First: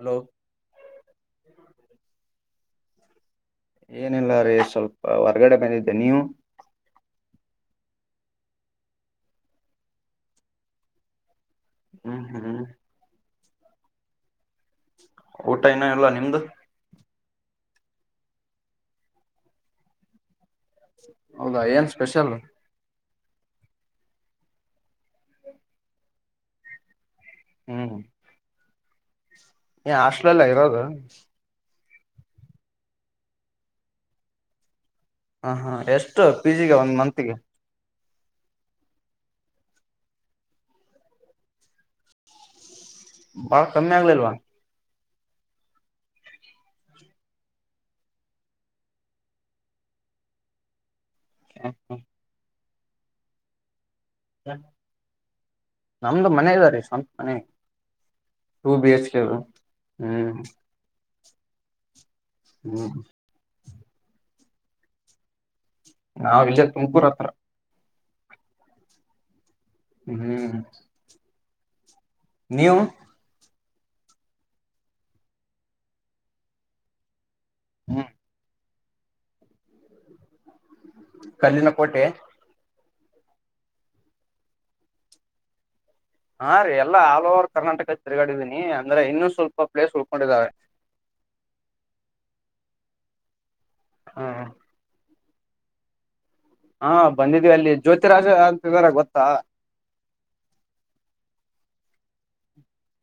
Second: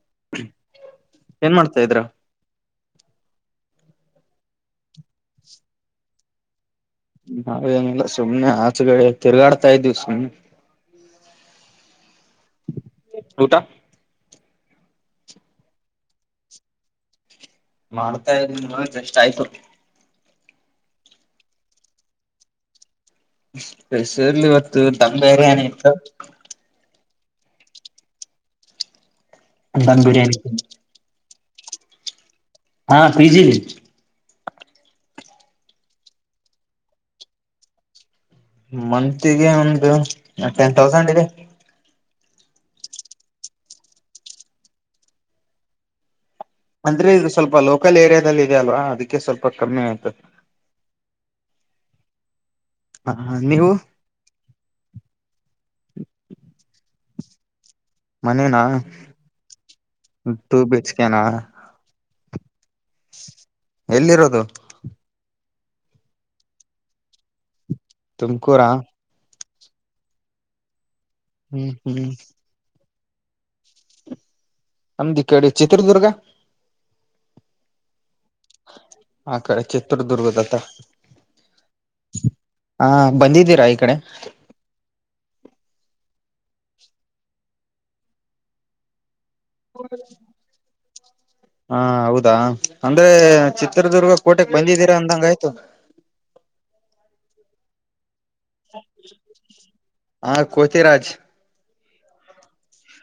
Hello ಏನ್ ಮಾಡ್ತಾ ಇದ್ರಾ. ಏನಿಲ್ಲ -ರೀ- ಸ್ವಲ್ಪ ಹೊರ್ಗಡೆ ಬಂದಿದ್ದೆ ನೀವು. ನಾವೇಏನಿಲ್ಲ ಸುಮ್ನೆ ಆಚುಗ ತಿರುಗಾಡ್ತಾ ಇದ್ದೀವಿ ಸುಮ್ಮನೆ. ಹ್ಮ್ -ಹ್ಮ್ ಊಟಾ ಊಟ ಇನ್ನೂ ಎಲ್ಲ ನಿಮ್ಮದು. ಮಾಡ್ತಾ ಇದಿ ಜಷ್ಟ ಆಯ್ತು. ಹೌದಾ ಏನ್ ಸ್ಪೆಷಲ್. ಸ್ಪೆಷಲ್ ಇವತ್ತು ದಮ್ ಬಿರಯಾನಿ ಇತ್ತು. ಹ್ಮ್- ದಮ್ ಬಿರಿಯಾನಿ ಹಾಸ್ಲಲ್ಲ ಇರೋದು ಹಾ -ಪಿಜಿ -ರ ಹ -ಹಾ -ಎಷ್ಟು -ಪಿ -ಜಿ-ಗೆ ಒಂದ್ ಮಂನ್ತೀಗೆ. ಮತ್ಗೆ ಒಂದು ಟೆನ್ ತೌಸಂಡ್ ಇದೆ ಬಾಳ ಕಮ್ಮಿ ಆಗ್ಲಿಲ್ವಾ ಅಂದ್ರೆ ಇದು ಸ್ವಲ್ಪ ಲೋಕಲ್ ಏರಿಯಾದಲ್ಲಿ ಇದೆ ಅಲ್ವಾ ಅದಕ್ಕೆ ಸ್ವಲ್ಪ ಕಮ್ಮಿ ಆಯ್ತದೆ ಹಹ್ಮ್ ಹ್ಮ್ ಹ ನೀವು ನಮ್ದು ಮನೆ ಇದ್ದೀರಿ ಸ್ವಂತ ಮನೆ ಮನೇನ ಟೂ ಬಿ ಎಚ್ ಕೆ ಹ್ಮ್ ಟೂ ಬಿ ಹೆಚ್ ಕೆನಾ ಹ್ಮ ಎಲ್ಲಿರೋದು ನಾವ್ ವಿಜಯ ತುಮಕೂರ್ ಹತ್ರ ತುಮಕೂರ ಹಾ ಹ್ಮ್ ಹ್ಮ್ ಹ್ಮ್ ನೀವು ನಮ್ದಿ ಈಕಡೆ ಚಿತ್ರದುರ್ಗ ಹ್ಮ್ ಆಕಡೆ ಚತ್ರರ್ದುರ್ಗದತ್ತ ಕಲ್ಲಿನ ಕೋಟೆ ಹಾ ಬಂದಿದ್ದೀರಾ ಈ ಕಡೆ ಹಾ ರೀ ಎಲ್ಲಾ ಆಲ್ ಓವರ್ ಕರ್ನಾಟಕ ತಿರ್ಗಡಿದೀನಿ ಅಂದ್ರೆ ಇನ್ನು ಹಾ ಹೌದಾ ಅಂದ್ರೆ ಚಿತ್ರದುರ್ಗ ಹ್ಮ್ ಕೋಟೆಗೆ ಬಂದಿದ್ದೀರಾ ಅಂದಂಗ ಆಯ್ತು ಹಾ ಬಂದಿದವಿ ಅಲ್ಲಿ ಜ್ಯೋತಿ ರಾಜ್ ಅಂತಿದಾರೇ ಗೊತ್ತಾ ಹ ಕೋತಿರಾಜ್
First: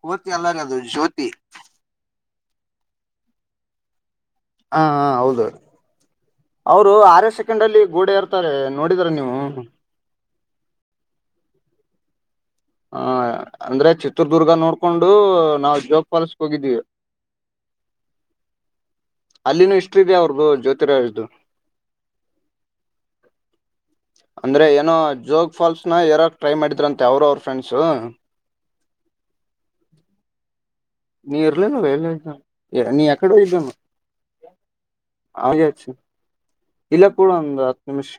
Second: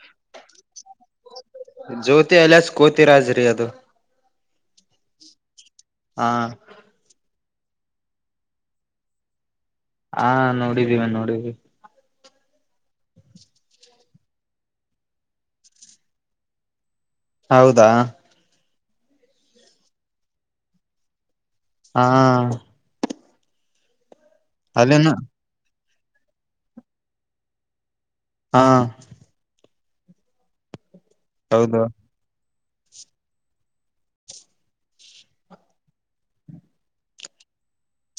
ಕೋತಿ ಅಲ್ಲಲ್ರಿ ಅದು ಜ್ಯೋತಿ ಕೋತಿ ಅಲಿಯಾಸ್ ಕೋತಿರ್ರಿ ಅದು ಹಾ ಹ ಹೌದು ಹಾ ಅವರು ಆರೇ ಸೆಕೆಂಡ್ ಅಲ್ಲಿ ಗೋಡೆ ಇರ್ತಾರೆ ನೋಡಿದ್ರರಾ ನೀವು ಹಾ ನೋಡಿದೀವಿ ನೋಡಿದ್ವಿ ಹ ಅಂದ್ರೆ ಚಿತ್ರದುರ್ಗ ನೋಡ್ಕೊಂಡು ನಾವು ಜೋಗ್ ಫಾಲ್ಸ್ ಹೋಗಿದ್ದೀವಿ ಹೌದಾ ಅಲ್ಲಿನ ಹಿಸ್ಟ್ರಿ ಇದೆ ಅವ್ರದ್ದು ಜ್ಯೋತಿರಾಜ್ದು ಹಾ ಅಂದ್ರೆ ಏನೋ ಅಲ್ಲಿನ ಜೋಗ್ ಫಾಲ್ಸ್ನ ಏರೋಕೆ ಟ್ರೈ ಮಾಡಿದ್ರಂತೆ ಅವರು ಅವ್ರ ಫ್ರೆಂಡ್ಸ ಹಾ ನೀ ಹೌದು ಇರ್ಲಿಲ್ಲ ಎಲ್ಲ ನೀ ಯಾಕಡೆ ಹೋಗಿದೆ ಆಮೇಲೆ ಹಚ್ಚು ಇಲ್ಲೇ ಕುರು ಹತ್ತು ನಿಮಿಷ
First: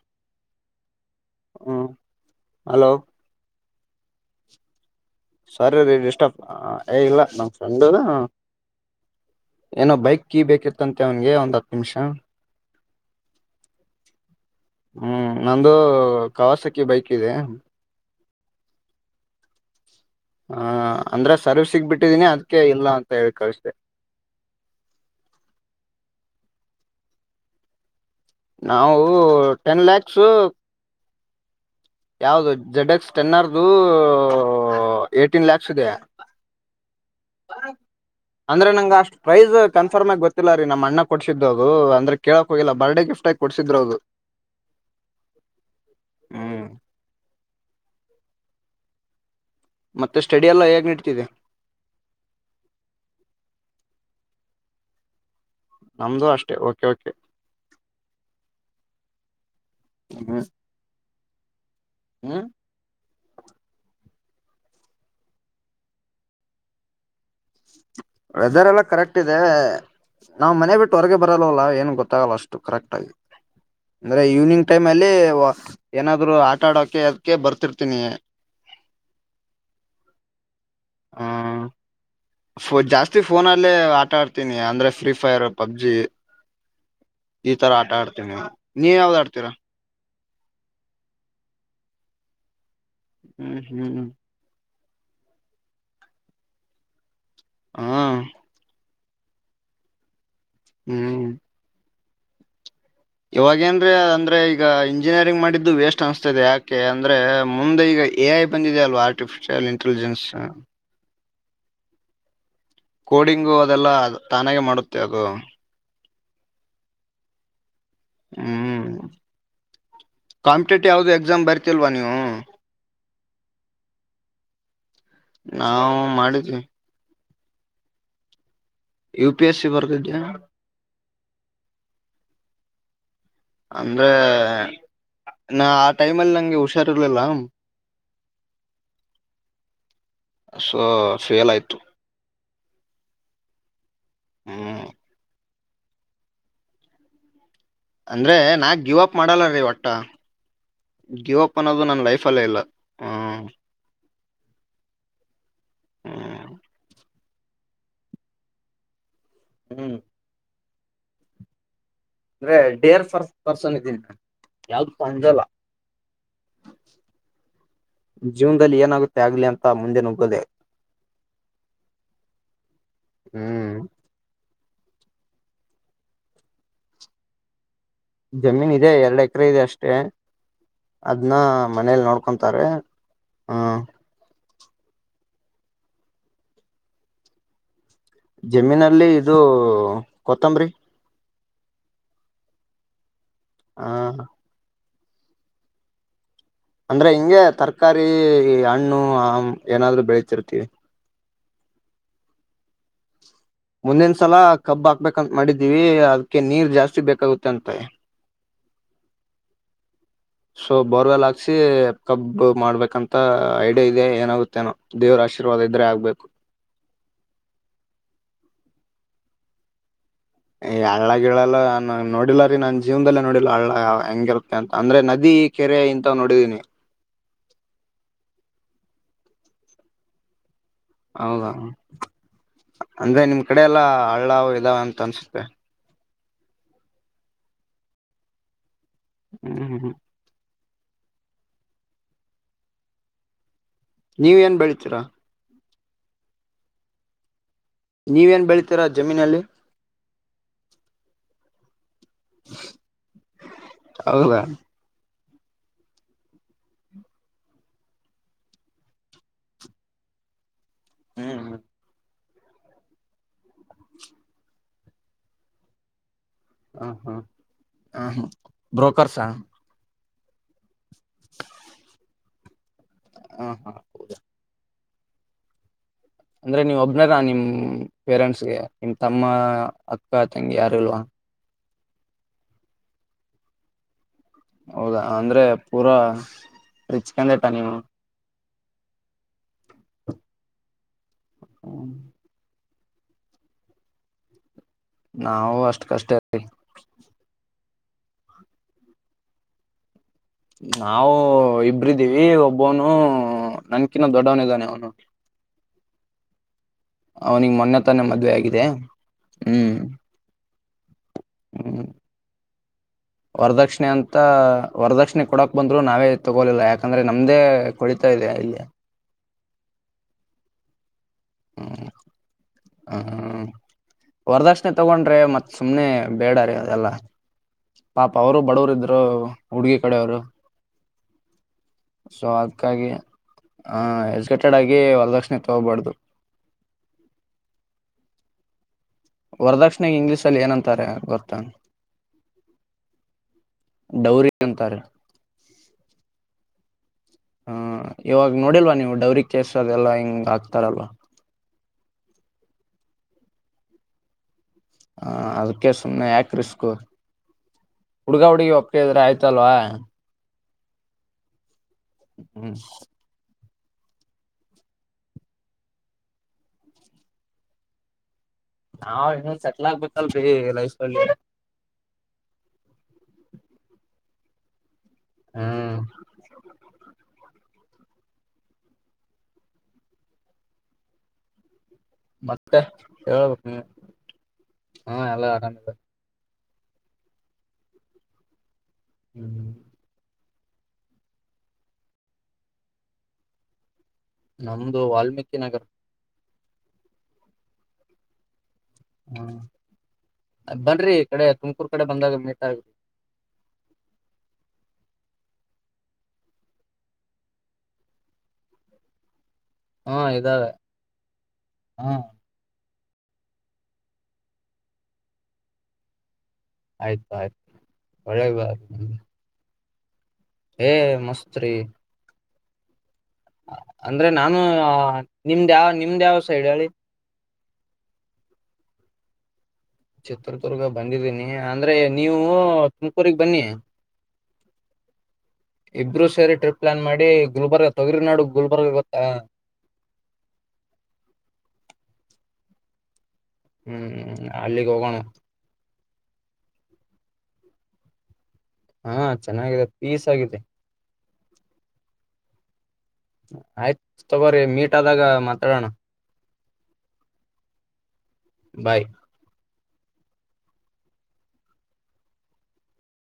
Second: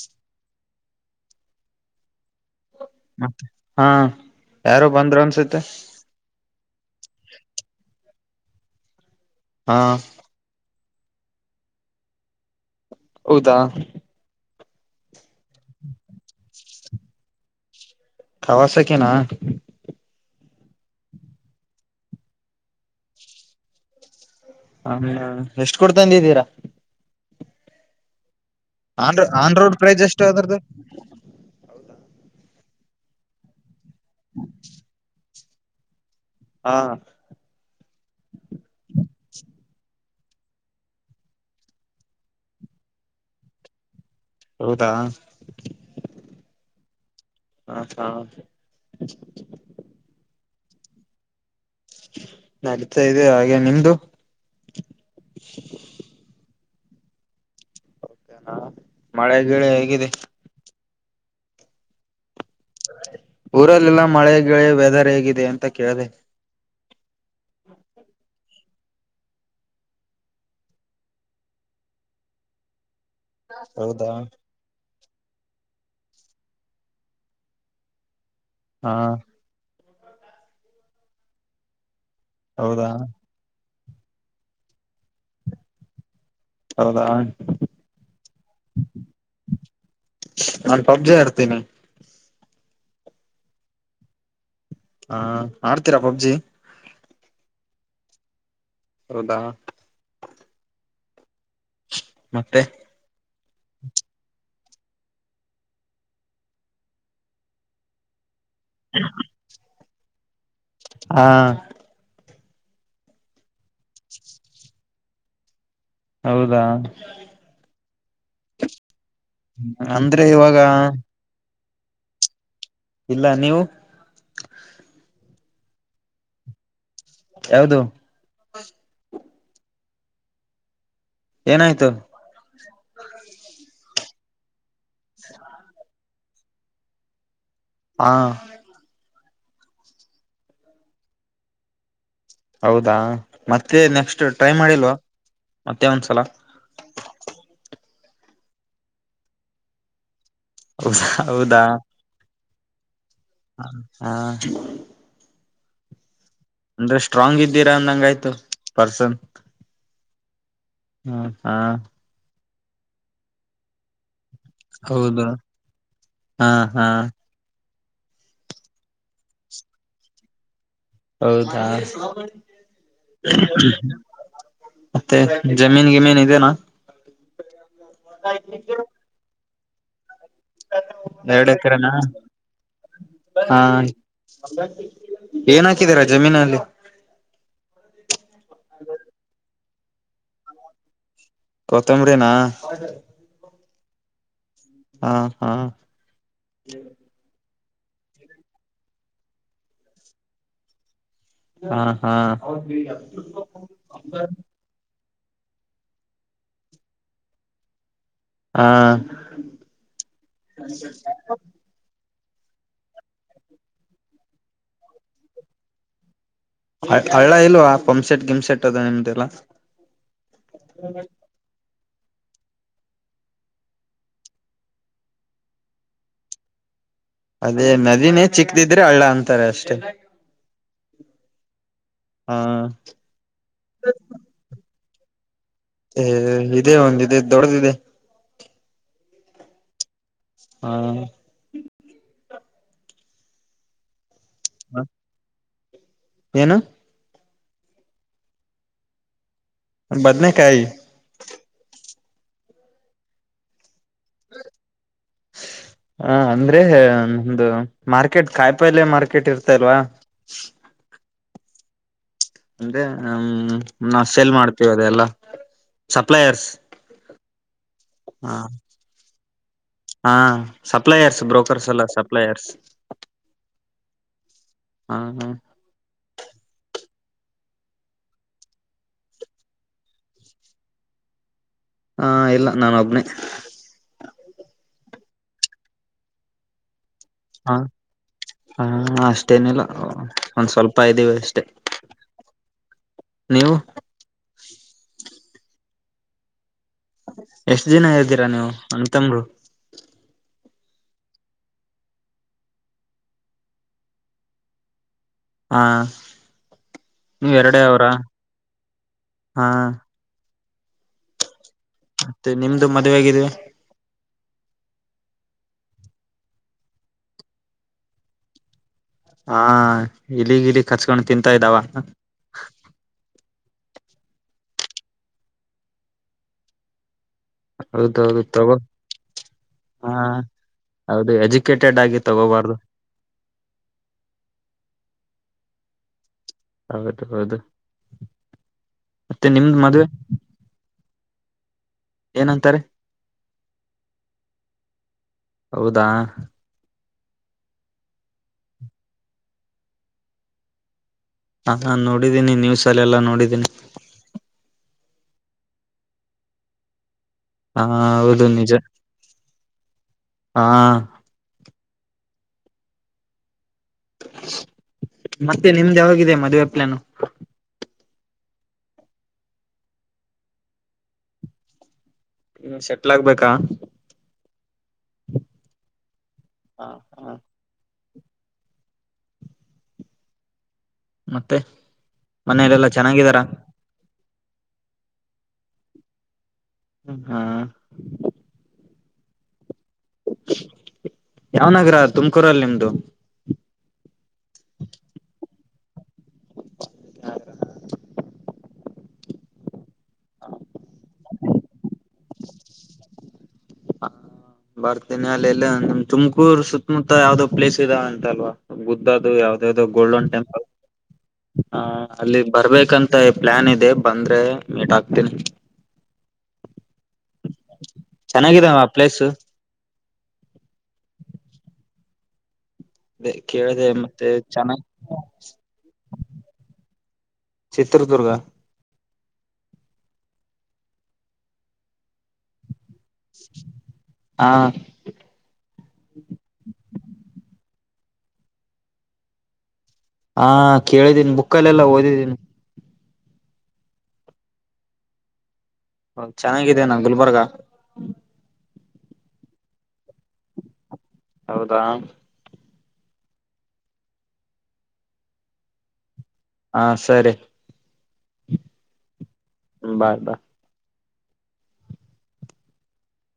ಹ್ಮ್ ಹಲೋ ಮತ್ತೆ ಹಾ ಯಾರು ಬಂದರು ಅನ್ನಿಸುತ್ತೆ ಹ ಇಲ್ಲ ನಮ್ ಫ್ರೆಂಡ್ ಹಾ ಏನೋ ಬೈಕ್ ಕೀ ಬೇಕಿತ್ತು ಹತ್ತಂತೆ ಅವನ್ಗೆ ಒಂದ್ ಹತ್ತು ನಿಮಿಷ ಹೌದಾ ಹ್ಮ್ ನಂದು ಕವಾಸಕಿ ಬೈಕ್ ಇದೆ ತವರ್ಸಾಕಿನ ಹ ಅಂದ್ರೆ ಸರ್ವಿಸಗೆ ಬಿಟ್ಟಿದೀನಿ ಅದಕ್ಕೆ ಇಲ್ಲ ಅಂತ ಹೇಳಿ ಕಳಿಸಿದೆ ಹ ಎಷ್ಟ್ ಕೊಟ್ಟು ತಂದಿದೀರ ನಾವು on on road ten price ಎಷ್ಟು ಲ್ಯಾಕ್ಸು ಅದ್ರದ್ದು ಯಾವ್ದ ಜೆಡಿಕ್ಸ್ ಟೆನ್ ಆ [unintelligible] ಫಿಫ್ಟಿಟೀನ್ ಲಾಕ್ಸ್ ಇದೆ ಹಾ ಅಂದ್ರೆ ನಂಗಗ ಅಷ್ಟ್ ಪ್ರೈಸ್ ಕನ್ಫರ್ಮ್ ಆಗಿ ಗೊತ್ತ ಗೊತ್ತಿಲ್ಲ ರೀ ನಮ್ಮಣ್ಣ ಕೊಡಿಸಿದ್ದು ಅದು ಅಂದ್ರೆ ಕೇಳಕ್ ಹೋಗಿಲ್ಲ ಬರ್ಡಡೆ ಗಿಫ್ಟ ಆಗಿ ಕೊಡ್ಸಿದ್ರು ಅದು. ಹೌದಾ ಹ್ಮ್. [unintelligible] ಮತ್ತೆ ಸ್ಟಡಿ ಎಲ್ಲ ಹೇಗ್ ನಡ್ತಿದೆ. ನಡೀತಾ ಇದೆ ಹಾಗೆ ನಿಮ್ದು. ನಮ್ದು ಅಷ್ಟೆ ಓಕೆ ಓಕೆ. ನಾ ಮಳೆ ಗೀಳೆ ಹೇಗಿದೆ. ಹ್ಮ. ಊರಲ್ಲೆಲ್ಲ ಮಳೆೆ ಗಿಳೆ ವೆದರ್ ಹೇಗಿದೆ ಅಂತ ಕೇಳಿದೆ. ವೆದರ್ ಎಲ್ಲ ಕರೆಕ್ಟ್ ಇದೆ. ನಾವ್ ಮನೆ ಬಿಟ್ಟು ಹೊರಗೆ ಬರಲ್ಲವಲ್ಲ ಏನ್ ಗೊತ್ತಾಗಲ್ಲ ಅಷ್ಟು ಕರೆಕ್ಟ್ ಆಗಿ ಹೌದಾ ಅಂದ್ರೆ ಈವ್ನಿಂಗ್ ಟೈಮ್ ಮಲ್ಲಿ ಏನಾದ್ರು ಆಟ ಆಡಕೆ ಅದಕ್ಕೆ ಬರ್ತಿರ್ತೀನಿ. ಹಾ. ಹೋ ಪೊ ಹೌದಾ ಜಾಸ್ತಿ ಫೋನ್ ಆದ ಲ್ಲೇ ಆಟ ಆಡ್ತೀನಿ ಅಂದ್ರೆ ಫ್ರೀ ಫೈರ್ ಪಬ್ಜಿ. ಹೌದಾ ಈ ತರ ಆಟ ಆಡ್ತೀನಿ ನೀವ ಯಾವ್ದ ಆಡ್ತೀರಾ. ನಾನು ಪಬ್ಜಿ ಆಡ್ತೀನಿ. ಹ್ಮ್ ಹ್ಮ್. ಹಾ ಆಡ್ತೀರಾ ಪಬ್ಜಿ. ಹಾ. ಹೌದಾ. ಹ್ಮ್. ಮತ್ತೆ. ಇವಗೇನ್ರಿ ಅಂದ್ರೆ ಈಗ್ ಈಗ ಇಂಜಿನಿಯರಿಂಗ್ ಮಾಡಿದ್ದು ವೇಸ್ಟ್ ಅನ್ಸ್ತದೆ ಯಾಕೆ ಅಂದ್ರೆ ಮುಂದೆ ಈಗ ಎ ಐ ಬಂದಿದೆ ಅಲ್ವಾ ಆರ್ಟಿಫಿಷಿಯಲ್ ಇಂಟೆಲಿಜೆನ್ಸ್. ಹಾ. ಕೋಡಿಂಗು ಅದೆಲ್ಲ ತಾನಾಗೆ ಮಾಡುತ್ತೆ ಅದು. ಹೌದಾ. ಹ್ಮ್ ಅಂದ್ರೆ ಇವಾಗ ಕಾಂಪಿಟೇಟಿವ್ ಯಾವ್ದು ಎಕ್ಸಾಮ್ ಬರ್ತಿಲ್ವಾ ನೀವು. ಇಲ್ಲ ನೀವು. ನಾವು ಮಾಡಿದ್ವಿ. ಯಾವದು. ಯು ಪಿ ಎಸ್ ಸಿ ಬರದಿದ್ದೆ. ಏನ ಆಯ್ತು. ಅಂದ್ರೆ ನ ಆ ಟೈಮಲ್ಲಿ ನಂಗೆ ಹುಷಾರ್ರ್ಲಿಲ್ಲ. ಹಾ. ಸೊ ಫೇಲ್ ಆಯ್ತು. ಹೌದಾ ಮತ್ತೆ ನೆಕ್ಸ್ಟ್ ಟ್ರೈ ಹ್ಮ್ ಮಾಡಿಲ್ವಾ. ಮತ್ತೆ ಒಂದ್ಸಲ. ಅಂದ್ರೆ ನಾ ಗಿವ್ ಅಪ್ ಮಾಡಲ್ಲ ರೀ ಒಟ್ಟ ಹೌದಾ ಗಿವ್ ಅಪ್ ಅನ್ನೋದು ನನ್ ಲೈಫ್ ಅಲ್ಲೇ ಇಲ್ಲ. ಹ್ಮ್ ಹ ಹಾ. ಹ್ಮ. ಅಂದ್ರೆ ಸ್ಟ್ರಾಂಗ್ ಇದ್ದೀರಾ ಅಂದಂಗಯ್ತು ಪರ್ಸನ್. ಹ್ಮ್. ಹ್ಮ ಹಾ. ಅಂದ್ರೆ ಡೇರ್ ಫರ್ ಪರ್ಸನ್ ಇದೀನ. ಹೌದ ಹಾ ಹಾ. ಜೀವನ್ದಲ್ಲಿ ಏನಾಗುತ್ತೆ ಆಗ್ಲಿ ಅಂತ ಮುಂದೆ ನುಗ್ಗೋದೆ. ಹೌದಾ. ಹ್ಮ್ ಮತ್ತೆ ಜಮೀನ್ ಗಿಮೀನ್ ಇದೆನಾ. ಜಮೀನ್ ಇದೆ ಎರಡ್ ಎಕರೆ ಇದೆ ಅಷ್ಟೇ. ಅದ್ನ್ನ ಎರಡು ಎಕರೆನಾ ಮನೇಲಿ ನೋಡ್ಕೊಂತಾರೆ ಹಾ ಹ್ಮ. ಏನ್ ಹಾಕಿದೀರಾ ಜಮೀನಲ್ಲಿ. ಜಮೀನಲ್ಲಿ ಇದು ಕೊತ್ತಂಬ್ರಿ. ಕೊತ್ತಂಬರಿನ. ಹಾ. ಹಾ ಹಾ. ಅಂದ್ರೆ ಹಿಂಂಗಗೆ ತರಕಾರಿ, ಹಣ್ಣು ಆಮ ಏನಾದ್ರು ಬೆಳಿತಿರ್ತೀವಿ. ಹಾ ಹಾ. ಮುಂದಿನ ಸಲ ಕಬ್ ಹಾಕ್ಬೇಕಂತ ಮಾಡಿದೀವಿ ಅದಕ್ಕೆ ನೀರ್ ಜಾಸ್ತಿ ಬೇಕಾಗುತ್ತೆ ಅಂತೆ. ಹಾ. ಸೋ ಬೋರ್ವೆಲ್ ಹಾಕಿಸಿ. ಕಬ್ ಮಾಡ್ಬೇಕಂತ ಐಡಿಯಾ ಇದೆ ಏನಾಗುತ್ತೇನೋ ದೇವ್ರ ಆಶೀರ್ವಾದ ಇದ್ರೆ ಆಗ್ಬೇಕು. ಹ ಹಳ್ಳ ಇಲ್ವಾ ಪಂಪ್ಸೆಟ್ ಗಿಮಸೆಟ್ ಅದ ನಿಮ್ದಲ್ಲ. ಹಳ್ಳ ಗಿಲ್ಲಯಲ್ಲಾ. ನ ನೋಡಿಲ್ಲ ರೀ ನನ್ ಜೀವನದಲ್ಲೇ ನೋಡಿಲ್ಲ ಹಳ್ಳ ಹೆಂಗಿರುತ್ತೆ ಅಂತ ಅಂದ್ರೆ ನದಿ ಕೆರೆ ಇಂತ ನೋಡಿದೀನಿ. ಅದೇ ನದಿನೇ ಚಿಕ್ಕದಿದ್ರೆ ಹಳ್ಳ ಅಂತಾರೆ ಅಷ್ಟೆ. ಹೌದಾ ಅಂದ್ರೆ ನಿಮ್ ಕಡೆ ಎಲ್ಲ ಹಳ್ಳ ಇದಾವ ಅಂತ ಅನ್ಸುತ್ತೆ. ಏ ಇದೇ ಒಂದ ಇದೆ ದೊಡ್ಡದಿದೆ. ಹ್ಮ್ ಹ್ಮ್ ಹ್ಮ್. ಹಾ. ನೀವ ಏನ್ ಬೆಳಿತೀರಾ. ಏನು. ನೀವೇನ್ ಬೆಳಿತೀರಾ ಜಮೀನಲ್ಲಿ. ಬದನೆಕಾಯಿ. ಹೌದ. ಹ ಅಂದ್ರೆ ನಮ್ದು ಮಾರ್ಕೆಟ್ ಕಾಯಿಪಲ್ಯ ಮಾರ್ಕೆಟ್ ಇರ್ತಲ್ವಾ. ಹ್ಮ್ ಹ್ಮ್. ಅಂದ್ರೆ ಹ್ಮ ನಾವವು ಸೇಲ್ ಮಾಡ್ತೇವಿ ಅದೆಲ್ಲಾ. ಹ ಹಾ ಹ ಬ್ರೋಕರ್ಸಾ. ಹಾ ಸಪ್ಲೈಯರ್ಸ್ ಬ್ರೋಕರ್ಸ್ ಎಲ್ಲ ಸಪ್ಲೈಯರ್ಸ್. ಹಾ ಹಾ ಹೌದಾ. ಹ್ಮ ಹಾ. ಅಂದ್ರೆ ನೀವ್ ಒಬ್ನಾರ ನಿಮ್ ಪೇರೆಂಟ್ಸ್ಗೆ ನಿಮ ತಮ್ಮ ಅಕ್ಕ ತಂಗಿ ಯಾರು ಇಲ್ವಾ. ಹಾ ಇಲ್ಲ ನಾನ ಒಬ್ನೇ. ಹೌದಾ ಅಂದ್ರೆ ಪೂರಾ ರಿಚ್ ಕ್ಯಾಂಡಿಡೇಟ್ಟ ನೀವು. ಹಾ ಅಷ್ಟೇನಿಲ್ಲ ಒಂದ್ ಸ್ವಲ್ಪ ಇದ್ದೀವಿ ಅಷ್ಟೆ. ನೀವು. ನಾವವು ಅಷ್ಟ್ ಕಷ್ಟ ರಿ. ಎಷ್ಟ್ ದಿನ ಹ್ದೀರಾ ನೀವು ಅಣ್ತಮ್ಮರು. ನಾವವು ಇಬ್ರಿದ್ದೀವಿ ಒಬ್ಬವನು ನನ್ಕಿನ್ನ ದೊಡ್ಡವನ ಇದಾನೆ ಅವನು. ಹಾ. ನೀವ್ ಅವನಿಗೆ ಎರಡೇ ಮೊನ್ನೆ ಅವ್ರ ತಾನೆ ಮದ್ವೆ ಆಗಿದೆ ಹಾ ಹ್ಮ್. ಹ್ಮ್ ಮತ್ತೆ ನಿಮ್ದು ಮದ್ವೆ ಗಿಡವೆ. ತ್ತ ವರದಕ್ಷಿಣೆ ಕೊಡಕ್ ಬಂದ್ರು ನಾವೇ ತಗೋಲಿಲ್ಲ ಯಾಕಂದ್ರೆ ನಮ್ದೇ ಕೋಳಿತ ಇದೆ ಇಲ್ಲಿ. ಹಾ ಇಲ್ಲಿಗ್ ಇಲ್ಲಿಗ್ ಕಚ್ಕೊಂಡು ತಿಂತಾ ಇದ್ದಾವ. ವರದಕ್ಷಣೆ ತಗೊಂಡ್ರೆ ಮತ್ತ್ ಸುಮ್ನೆ ಬೇಡ ರೀ ಅದೆಲ್ಲ. ಪಾಪ ಹೌದೌದು ಅವರು ತಗೋ ಬಡವರು ಇದ್ರು ಹುಡ್ಗಿ ಹಾ ಕಡೆ ಅವ್ರು. ಹೌದು ಎಜುಕೇಟೆಡ್ ಆಗಿ ತಗೋಬಾರ್ದು ಹ ಎಜುಕೇಟೆಡ್ ಆಗಿ ವರದಕ್ಷಿಣ ತಕೋಬಾರ್ದು ಹೌದು ಹೌದು ಮತ್ತೆ ನಿಮ್ದ್ ಮದ್ವೆ ವರದಕ್ಷಣ ಇಂಗ್ಲೀಷ್ ಅಲ್ಲಿ ಏನಂತಾರೆ ಗೊತ ಏನಂತಾರೆ ಡೌರಿ ಅಂತಾರೆ ಹೌದಾ ಹ್ಮ ಇವಾಗ ನೋಡಿಲ್ವ ನೀವುಡೌರಿ ಕೇಸ್ ಅದೆಲ್ಲಾ ಹಿಂಗ್ ಆಕ್ತಾರಲ್ವಾ ಹ ನಾ ನೋಡಿದ್ದೀನಿ ನ್ಯೂಸ ಅಲ್ಲೆಲ್ಲಾ ನೋಡಿದ್ದೀನಿ ಹಾ ಅದಕ್ಕೆ ಸುಮ್ನೆ ಯಾಕ ರಿಸ್ಕ್ ಹ ಹೌದು ಹುಡ್ಗಾ ಹುಡ್ಗಿ ನಿಜ ಒಪ್ಪಿಕ್ಕೆ ಇದ್ರೆ ಆಯ್ತಲ್ವಾ ಹಾ ಹ್ಮ್ ಮತ್ತೆ ನಿಮ್ದು ಯಾವಾಗಯಿದೆ ಮದುವೆ ಪ್ಲಾನು ನಾವ್ ಇನ್ನು ಸೆಟ್ಲ್ ಆಗ್ಬೇಕಲ್ರಿ ಲೈಫ್ ಅಲ್ಲಿ ಹ್ಮ ಸೆಟ್ಲ್ ಹಾಗಬೇಕಾ ಹ್ಮ್ ಹ ಮತ್ತೆ ಮತ್ತೆ ಮನೇಲೆಲ್ಲಾ ಚೆನ್ನಾಗಿದಾರ ಹೇಬೇಕು ನೀನೇ ಎಲ್ಲ ಆರಾಮ ಹ್ಮ್ [inaudible] ಯಾವ ನಗರ ತುಮಕೂರಲ್ಲಿ ನಿಮ್ದು ನಮ್ದು ವಾಲ್ಮೀಕಿ ನಗರ್ [unintelligible] ಹ್ಮ ಬನ್ರೀ ಈ ಕಡೆ ತುಮಕೂರ್ ಕಡೆ ಬಂದಾಗ ಮೀಟ್ ಹಾಗಿ ಇಲಿಲ್ಲ ನಮ್ ತುಮಕೂರ್ ಸುತ್ತಮುತ್ತ ಯಾವ್ದೋ ಪ್ಲೇಸ್ ಇದೆ ಅಂತ ಅಲ್ವಾ ಗುದ್ದದು ಯಾವ್ದ ಅ ಹಾ ಗೋಲ್ಡನ್ ಟೆಂಪಲ್ ಇದಾವೆ ಹಾ ಅಲ್ಲಿ ಬರ್ಬೇಕಂತ ಅಂತ ಪ್ಲಾನ್ ಇದೆ ಬಂದ್ರೆ ಮೀಟ್ ಆಕ್ತೀನಿ ಆಯ್ತು ಆಯ್ತು ಮನೆಗೆ ಬಾ ಚೆನ್ನಾಗಿದಾವ ಆ ಪ್ಲೇಸ್ ಹ ಮಸ್ತ್ ರಿ ಅದೇ ಕೇಳಿದೆ ಅಂದ್ರೆ ಮತ್ತೆ ನಾನು ಚೆನ್ನಾಗಿ ನಿಮ್ದ ಯಾವ ನಿಮ್ದ ಯಾವ ಸೈಡ್ ಹೇಳಿ ಚಿತ್ರದುರ್ಗ ಚಿತ್ರದುರ್ಗ ಬಂದಿದ್ದೀನಿ ಅಂದ್ರೆ ನೀವು ತುಮಕೂರಿಗೆ ಬನ್ನಿ ಹಾ ಇಬ್ಬರು ಸೇರಿ ಟ್ರಿಪ್ ಪ್ಲಾನ್ ಮಾಡಿ ಗುಲ್ಬರ್ಗ ತೊಗಿರಿ ನಾಡು ಗುಲ್ಬರ್ಗ ಗೊತ್ತಾ ಹಾ ಕೇಳಿದ್ದೀನಿ ಬುಕ್ಕಲ್ಲೆಲ್ಲ ಓದಿದ್ದೀನಿ ಹ್ಮ್ ಅಲ್ಲಿಗೆ ಹೋಗೋಣ ಹ ಚೆನ್ನಾಗಿದೆನಾ ಗುಲ್ಬರ್ಗ ಹಾ ಚೆನ್ನಾಗಿದೆ ಪೀಸ್ ಆಗಿದೆ ಹೌದಾ ಆಯ್ತ್ ತಗೋರಿ ಮೀಟ್ ಆದಾಗ ಮಾತಾಡೋಣ ಹಾ ಸರಿ ಬಾಯ್ ಬೈ ಆಯ್ತಾ